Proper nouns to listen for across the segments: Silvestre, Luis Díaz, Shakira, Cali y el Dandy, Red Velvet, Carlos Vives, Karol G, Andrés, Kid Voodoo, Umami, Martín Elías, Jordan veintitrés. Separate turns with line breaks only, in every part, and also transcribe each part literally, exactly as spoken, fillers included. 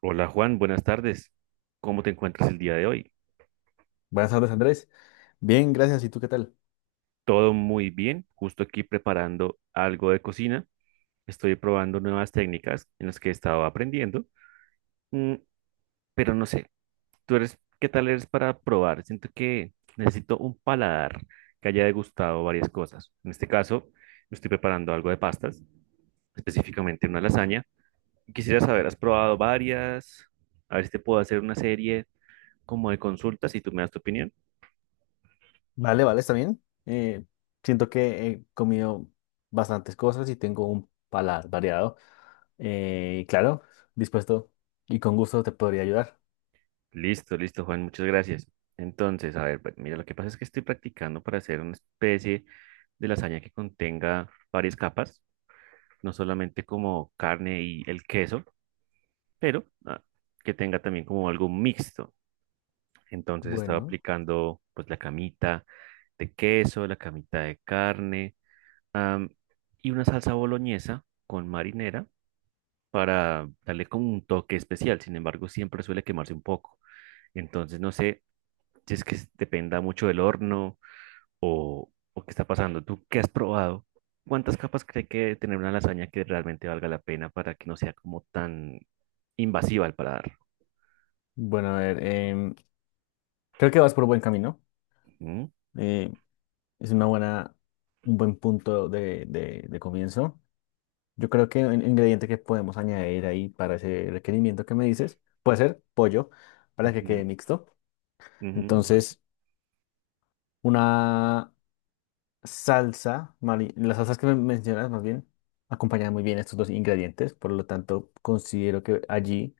Hola Juan, buenas tardes. ¿Cómo te encuentras el día de hoy?
Buenas tardes, Andrés. Bien, gracias. ¿Y tú qué tal?
Todo muy bien, justo aquí preparando algo de cocina. Estoy probando nuevas técnicas en las que he estado aprendiendo. Mm, pero no sé, ¿tú eres, qué tal eres para probar? Siento que necesito un paladar que haya degustado varias cosas. En este caso, estoy preparando algo de pastas, específicamente una lasaña. Quisiera saber, ¿has probado varias? A ver si te puedo hacer una serie como de consultas y tú me das tu opinión.
Vale, vale, está bien. Eh, siento que he comido bastantes cosas y tengo un paladar variado. Eh, y claro, dispuesto y con gusto te podría ayudar.
Listo, listo, Juan, muchas gracias. Entonces, a ver, pues, mira, lo que pasa es que estoy practicando para hacer una especie de lasaña que contenga varias capas, no solamente como carne y el queso, pero ah, que tenga también como algo mixto. Entonces, estaba
Bueno,
aplicando pues la camita de queso, la camita de carne, am, y una salsa boloñesa con marinera para darle como un toque especial. Sin embargo, siempre suele quemarse un poco. Entonces, no sé si es que dependa mucho del horno o, o qué está pasando. ¿Tú qué has probado? ¿Cuántas capas cree que debe tener una lasaña que realmente valga la pena para que no sea como tan invasiva al paladar?
bueno, a ver, em, creo que vas por buen camino.
¿Mm?
Eh, es una buena, un buen punto de, de- de comienzo. Yo creo que un ingrediente que podemos añadir ahí para ese requerimiento que me dices puede ser pollo para que
Ujú,
quede mixto.
ujú, bueno.
Entonces, una salsa, mari- las salsas que me mencionas más bien, acompañan muy bien estos dos ingredientes, por lo tanto considero que allí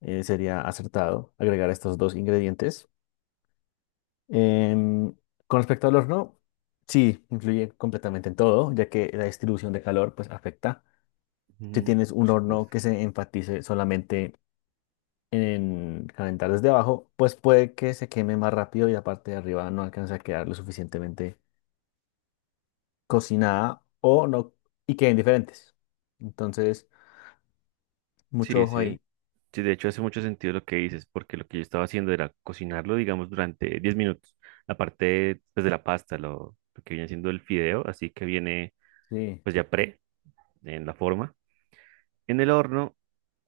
eh, sería acertado agregar estos dos ingredientes. Em, con respecto al horno, sí, influye completamente en todo, ya que la distribución de calor pues afecta. Si
Ujú,
tienes
por
un horno
supuesto.
que se enfatice solamente en calentar desde abajo, pues puede que se queme más rápido y la parte de arriba no alcance a quedar lo suficientemente cocinada o no y queden diferentes. Entonces, mucho
Sí,
ojo
sí.
ahí.
Sí, de hecho hace mucho sentido lo que dices, porque lo que yo estaba haciendo era cocinarlo, digamos, durante diez minutos. Aparte, pues, de la pasta, lo, lo que viene siendo el fideo, así que viene,
Sí,
pues, ya pre, en la forma. En el horno,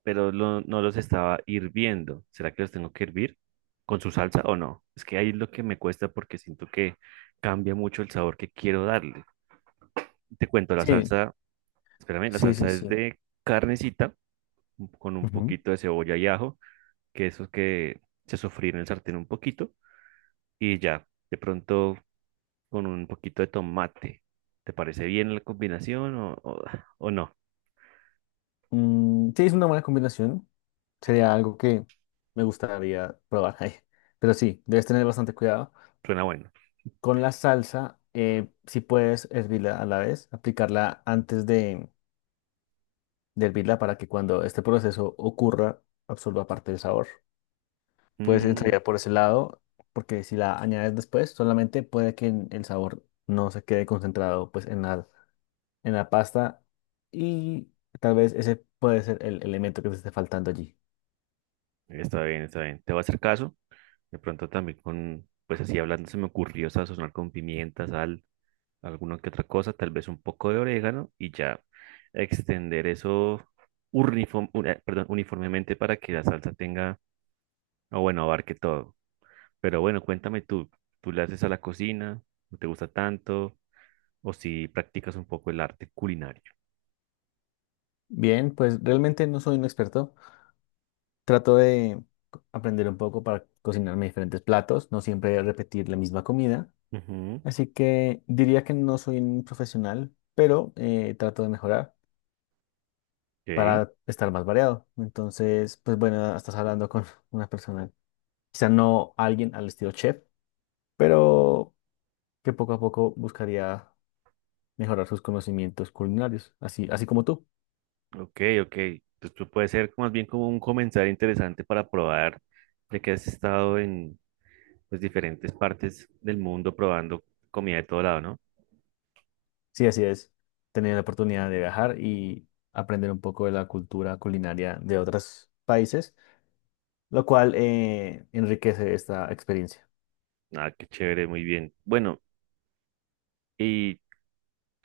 pero lo- no los estaba hirviendo. ¿Será que los tengo que hervir con su salsa o no? Es que ahí es lo que me cuesta porque siento que cambia mucho el sabor que quiero darle. Te cuento, la
sí,
salsa, espérame, la
sí, sí,
salsa es
sí.
de carnecita con un
Ujú.
poquito de cebolla y ajo, que esos que se sofríen en el sartén un poquito y ya, de pronto con un poquito de tomate. ¿Te parece bien la combinación o, o- o no?
Mm, sí, es una buena combinación. Sería algo que me gustaría probar ahí. Pero sí, debes tener bastante cuidado.
Suena bueno.
Con la salsa, eh, si puedes hervirla a la vez, aplicarla antes de, de hervirla para que cuando este proceso ocurra, absorba parte del sabor. Puedes
Mm.
ensayar por ese lado, porque si la añades después, solamente puede que en- el sabor no se quede concentrado pues en la, en la pasta y tal vez ese puede ser el elemento que te esté faltando allí.
Está bien, está bien. Te voy a hacer caso. De pronto también con, pues así hablando, se me ocurrió sazonar con pimienta, sal, alguna que otra cosa, tal vez un poco de orégano y ya extender eso uniform- un- eh, perdón, uniformemente para que la salsa tenga, o bueno, abarque todo. Pero bueno, cuéntame tú, ¿tú le haces a la cocina? ¿No te gusta tanto? ¿O si practicas un poco el arte culinario?
Bien, pues realmente no soy un experto. Trato de co- aprender un poco para cocinarme diferentes platos, no siempre repetir la misma comida.
Ujú.
Así que diría que no soy un profesional, pero eh, trato de mejorar
Ok.
para estar más variado. Entonces, pues bueno, estás hablando con una persona. Quizá no alguien al estilo chef, pero que poco a poco buscaría mejorar sus conocimientos culinarios, así, así como tú.
Ok, ok. Pues tú puede ser más bien como un comentario interesante para probar, ya que has estado en pues, diferentes partes del mundo probando comida de todo lado, ¿no?
Sí, así es. Tener la oportunidad de viajar y aprender un poco de la cultura culinaria de otros países, lo cual eh, enriquece esta experiencia.
Ah, qué chévere, muy bien. Bueno, y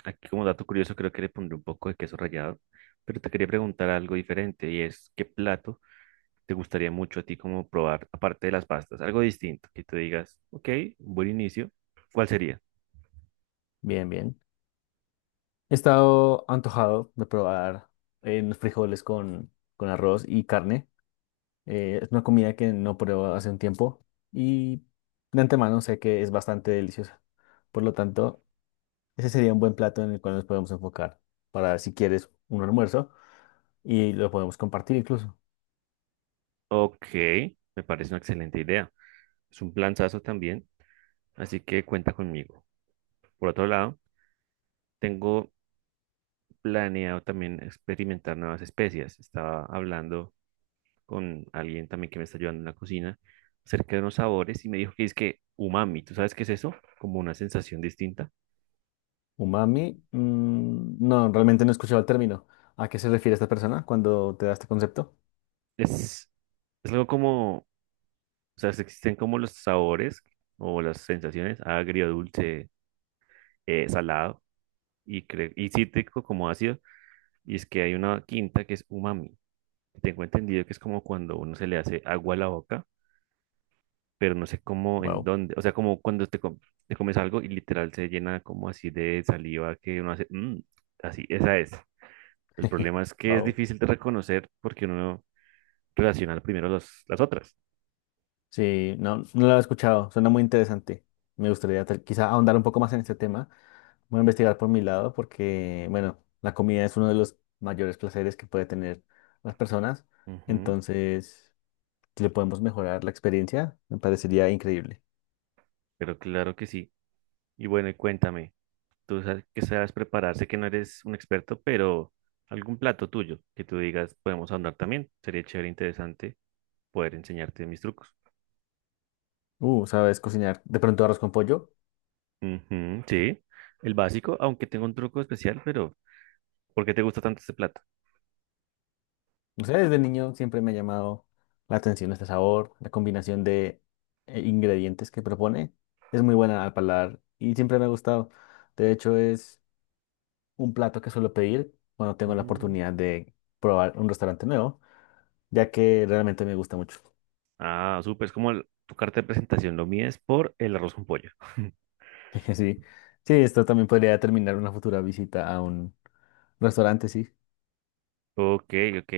aquí como dato curioso creo que le pondré un poco de queso rallado, pero te quería preguntar algo diferente y es, ¿qué plato te gustaría mucho a ti como probar, aparte de las pastas? Algo distinto, que tú digas, ok, buen inicio, ¿cuál sería?
Bien, bien. He estado antojado de probar eh, unos frijoles con, con arroz y carne. Eh, es una comida que no pruebo hace un tiempo y de antemano sé que es bastante deliciosa. Por lo tanto, ese sería un buen plato en el cual nos podemos enfocar para si quieres un almuerzo y lo podemos compartir incluso.
Ok, me parece una excelente idea. Es un planzazo también, así que cuenta conmigo. Por otro lado, tengo planeado también experimentar nuevas especies. Estaba hablando con alguien también que me está ayudando en la cocina acerca de unos sabores y me dijo que es que umami, ¿tú sabes qué es eso? Como una sensación distinta.
Umami, mm, no, realmente no he escuchado el término. ¿A qué se refiere esta persona cuando te da este concepto?
Es, es algo como, o sea, existen como los sabores o las sensaciones agrio, dulce, eh, salado y, cre- y cítrico como ácido. Y es que hay una quinta que es umami. Tengo entendido que es como cuando uno se le hace agua a la boca, pero no sé cómo, en
Wow.
dónde. O sea, como cuando te, com- te comes algo y literal se llena como así de saliva que uno hace, "Mm", así, esa es. El problema es que es difícil de reconocer porque uno relaciona primero los, las otras.
Sí, no, no lo he escuchado, suena muy interesante. Me gustaría tal- quizá ahondar un poco más en este tema. Voy a investigar por mi lado porque, bueno, la comida es uno de los mayores placeres que puede tener las personas.
Ujú,
Entonces, si le podemos mejorar la experiencia, me parecería increíble.
pero claro que sí. Y bueno, y cuéntame, tú sabes que sabes prepararse, que no eres un experto, pero algún plato tuyo que tú digas podemos andar también. Sería chévere, interesante poder enseñarte mis trucos.
Uh, ¿sabes cocinar de pronto arroz con pollo?
Ujú, sí, el básico, aunque tengo un truco especial, pero ¿por qué te gusta tanto este plato?
No sé, desde niño siempre me ha llamado la atención este sabor, la combinación de eh, ingredientes que propone. Es muy buena al paladar y siempre me ha gustado. De hecho, es un plato que suelo pedir cuando tengo la
Mm.
oportunidad de probar un restaurante nuevo, ya que realmente me gusta mucho.
Ah, súper, es como el- tu carta de presentación, lo mío es por el arroz con pollo.
Sí, sí, esto también podría determinar una futura visita a un restaurante, sí.
Ok, ok,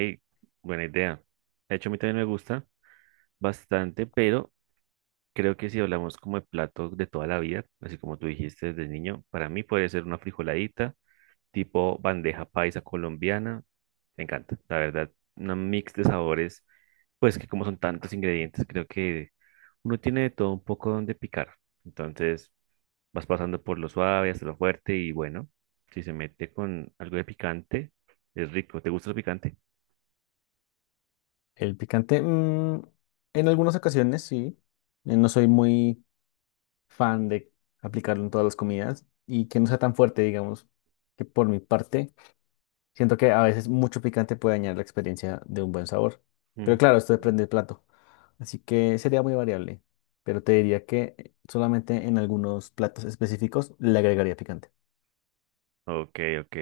buena idea. De hecho, a mí también me gusta bastante, pero creo que si hablamos como de platos de toda la vida, así como tú dijiste desde niño, para mí puede ser una frijoladita, tipo bandeja paisa colombiana. Me encanta, la verdad, una mix de sabores. Pues que como son tantos ingredientes, creo que uno tiene de todo un poco donde picar. Entonces vas pasando por lo suave hasta lo fuerte y bueno, si se mete con algo de picante, es rico. ¿Te gusta el picante?
El picante, mm, en algunas ocasiones sí. Eh, No soy muy fan de aplicarlo en todas las comidas y que no sea tan fuerte, digamos, que por mi parte. Siento que a veces mucho picante puede dañar la experiencia de un buen sabor. Pero
Mm.
claro, esto depende del plato. Así que sería muy variable. Pero te diría que eh, solamente en algunos platos específicos le agregaría picante.
Ok, ok.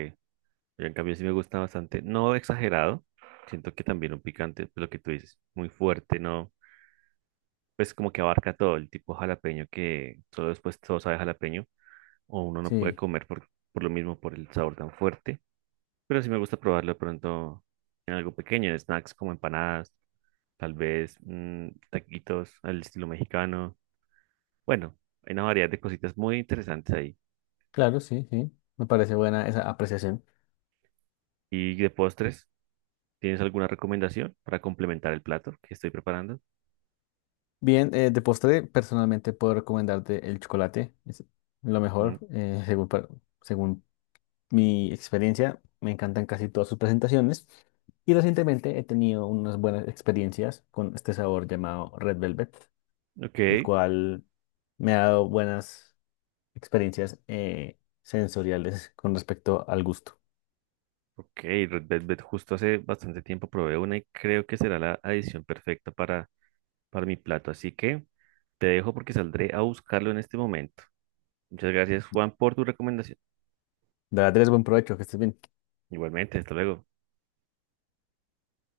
Yo en cambio sí me gusta bastante. No exagerado. Siento que también un picante, pues, lo que tú dices, muy fuerte, ¿no? Pues como que abarca todo el tipo jalapeño que solo después todo sabe jalapeño o uno no puede
Sí,
comer por, por lo mismo, por el sabor tan fuerte. Pero sí me gusta probarlo pronto en algo pequeño, snacks como empanadas, tal vez mm, taquitos al estilo mexicano. Bueno, hay una variedad de cositas muy interesantes ahí.
claro, sí, sí. Me parece buena esa apreciación.
Y de postres, ¿tienes alguna recomendación para complementar el plato que estoy preparando?
Bien, eh, de postre, personalmente puedo recomendarte el chocolate. Es lo
Mm,
mejor, eh, según, pa- según mi experiencia, me encantan casi todas sus presentaciones y recientemente he tenido unas buenas experiencias con este sabor llamado Red Velvet,
ok,
el cual me ha dado buenas experiencias eh, sensoriales con respecto al gusto.
ok, Red Velvet, justo hace bastante tiempo probé una y creo que será la adición perfecta para, para mi plato. Así que te dejo porque saldré a buscarlo en este momento. Muchas gracias, Juan, por tu recomendación.
De verdad, tienes buen provecho, que estés bien.
Igualmente, hasta luego.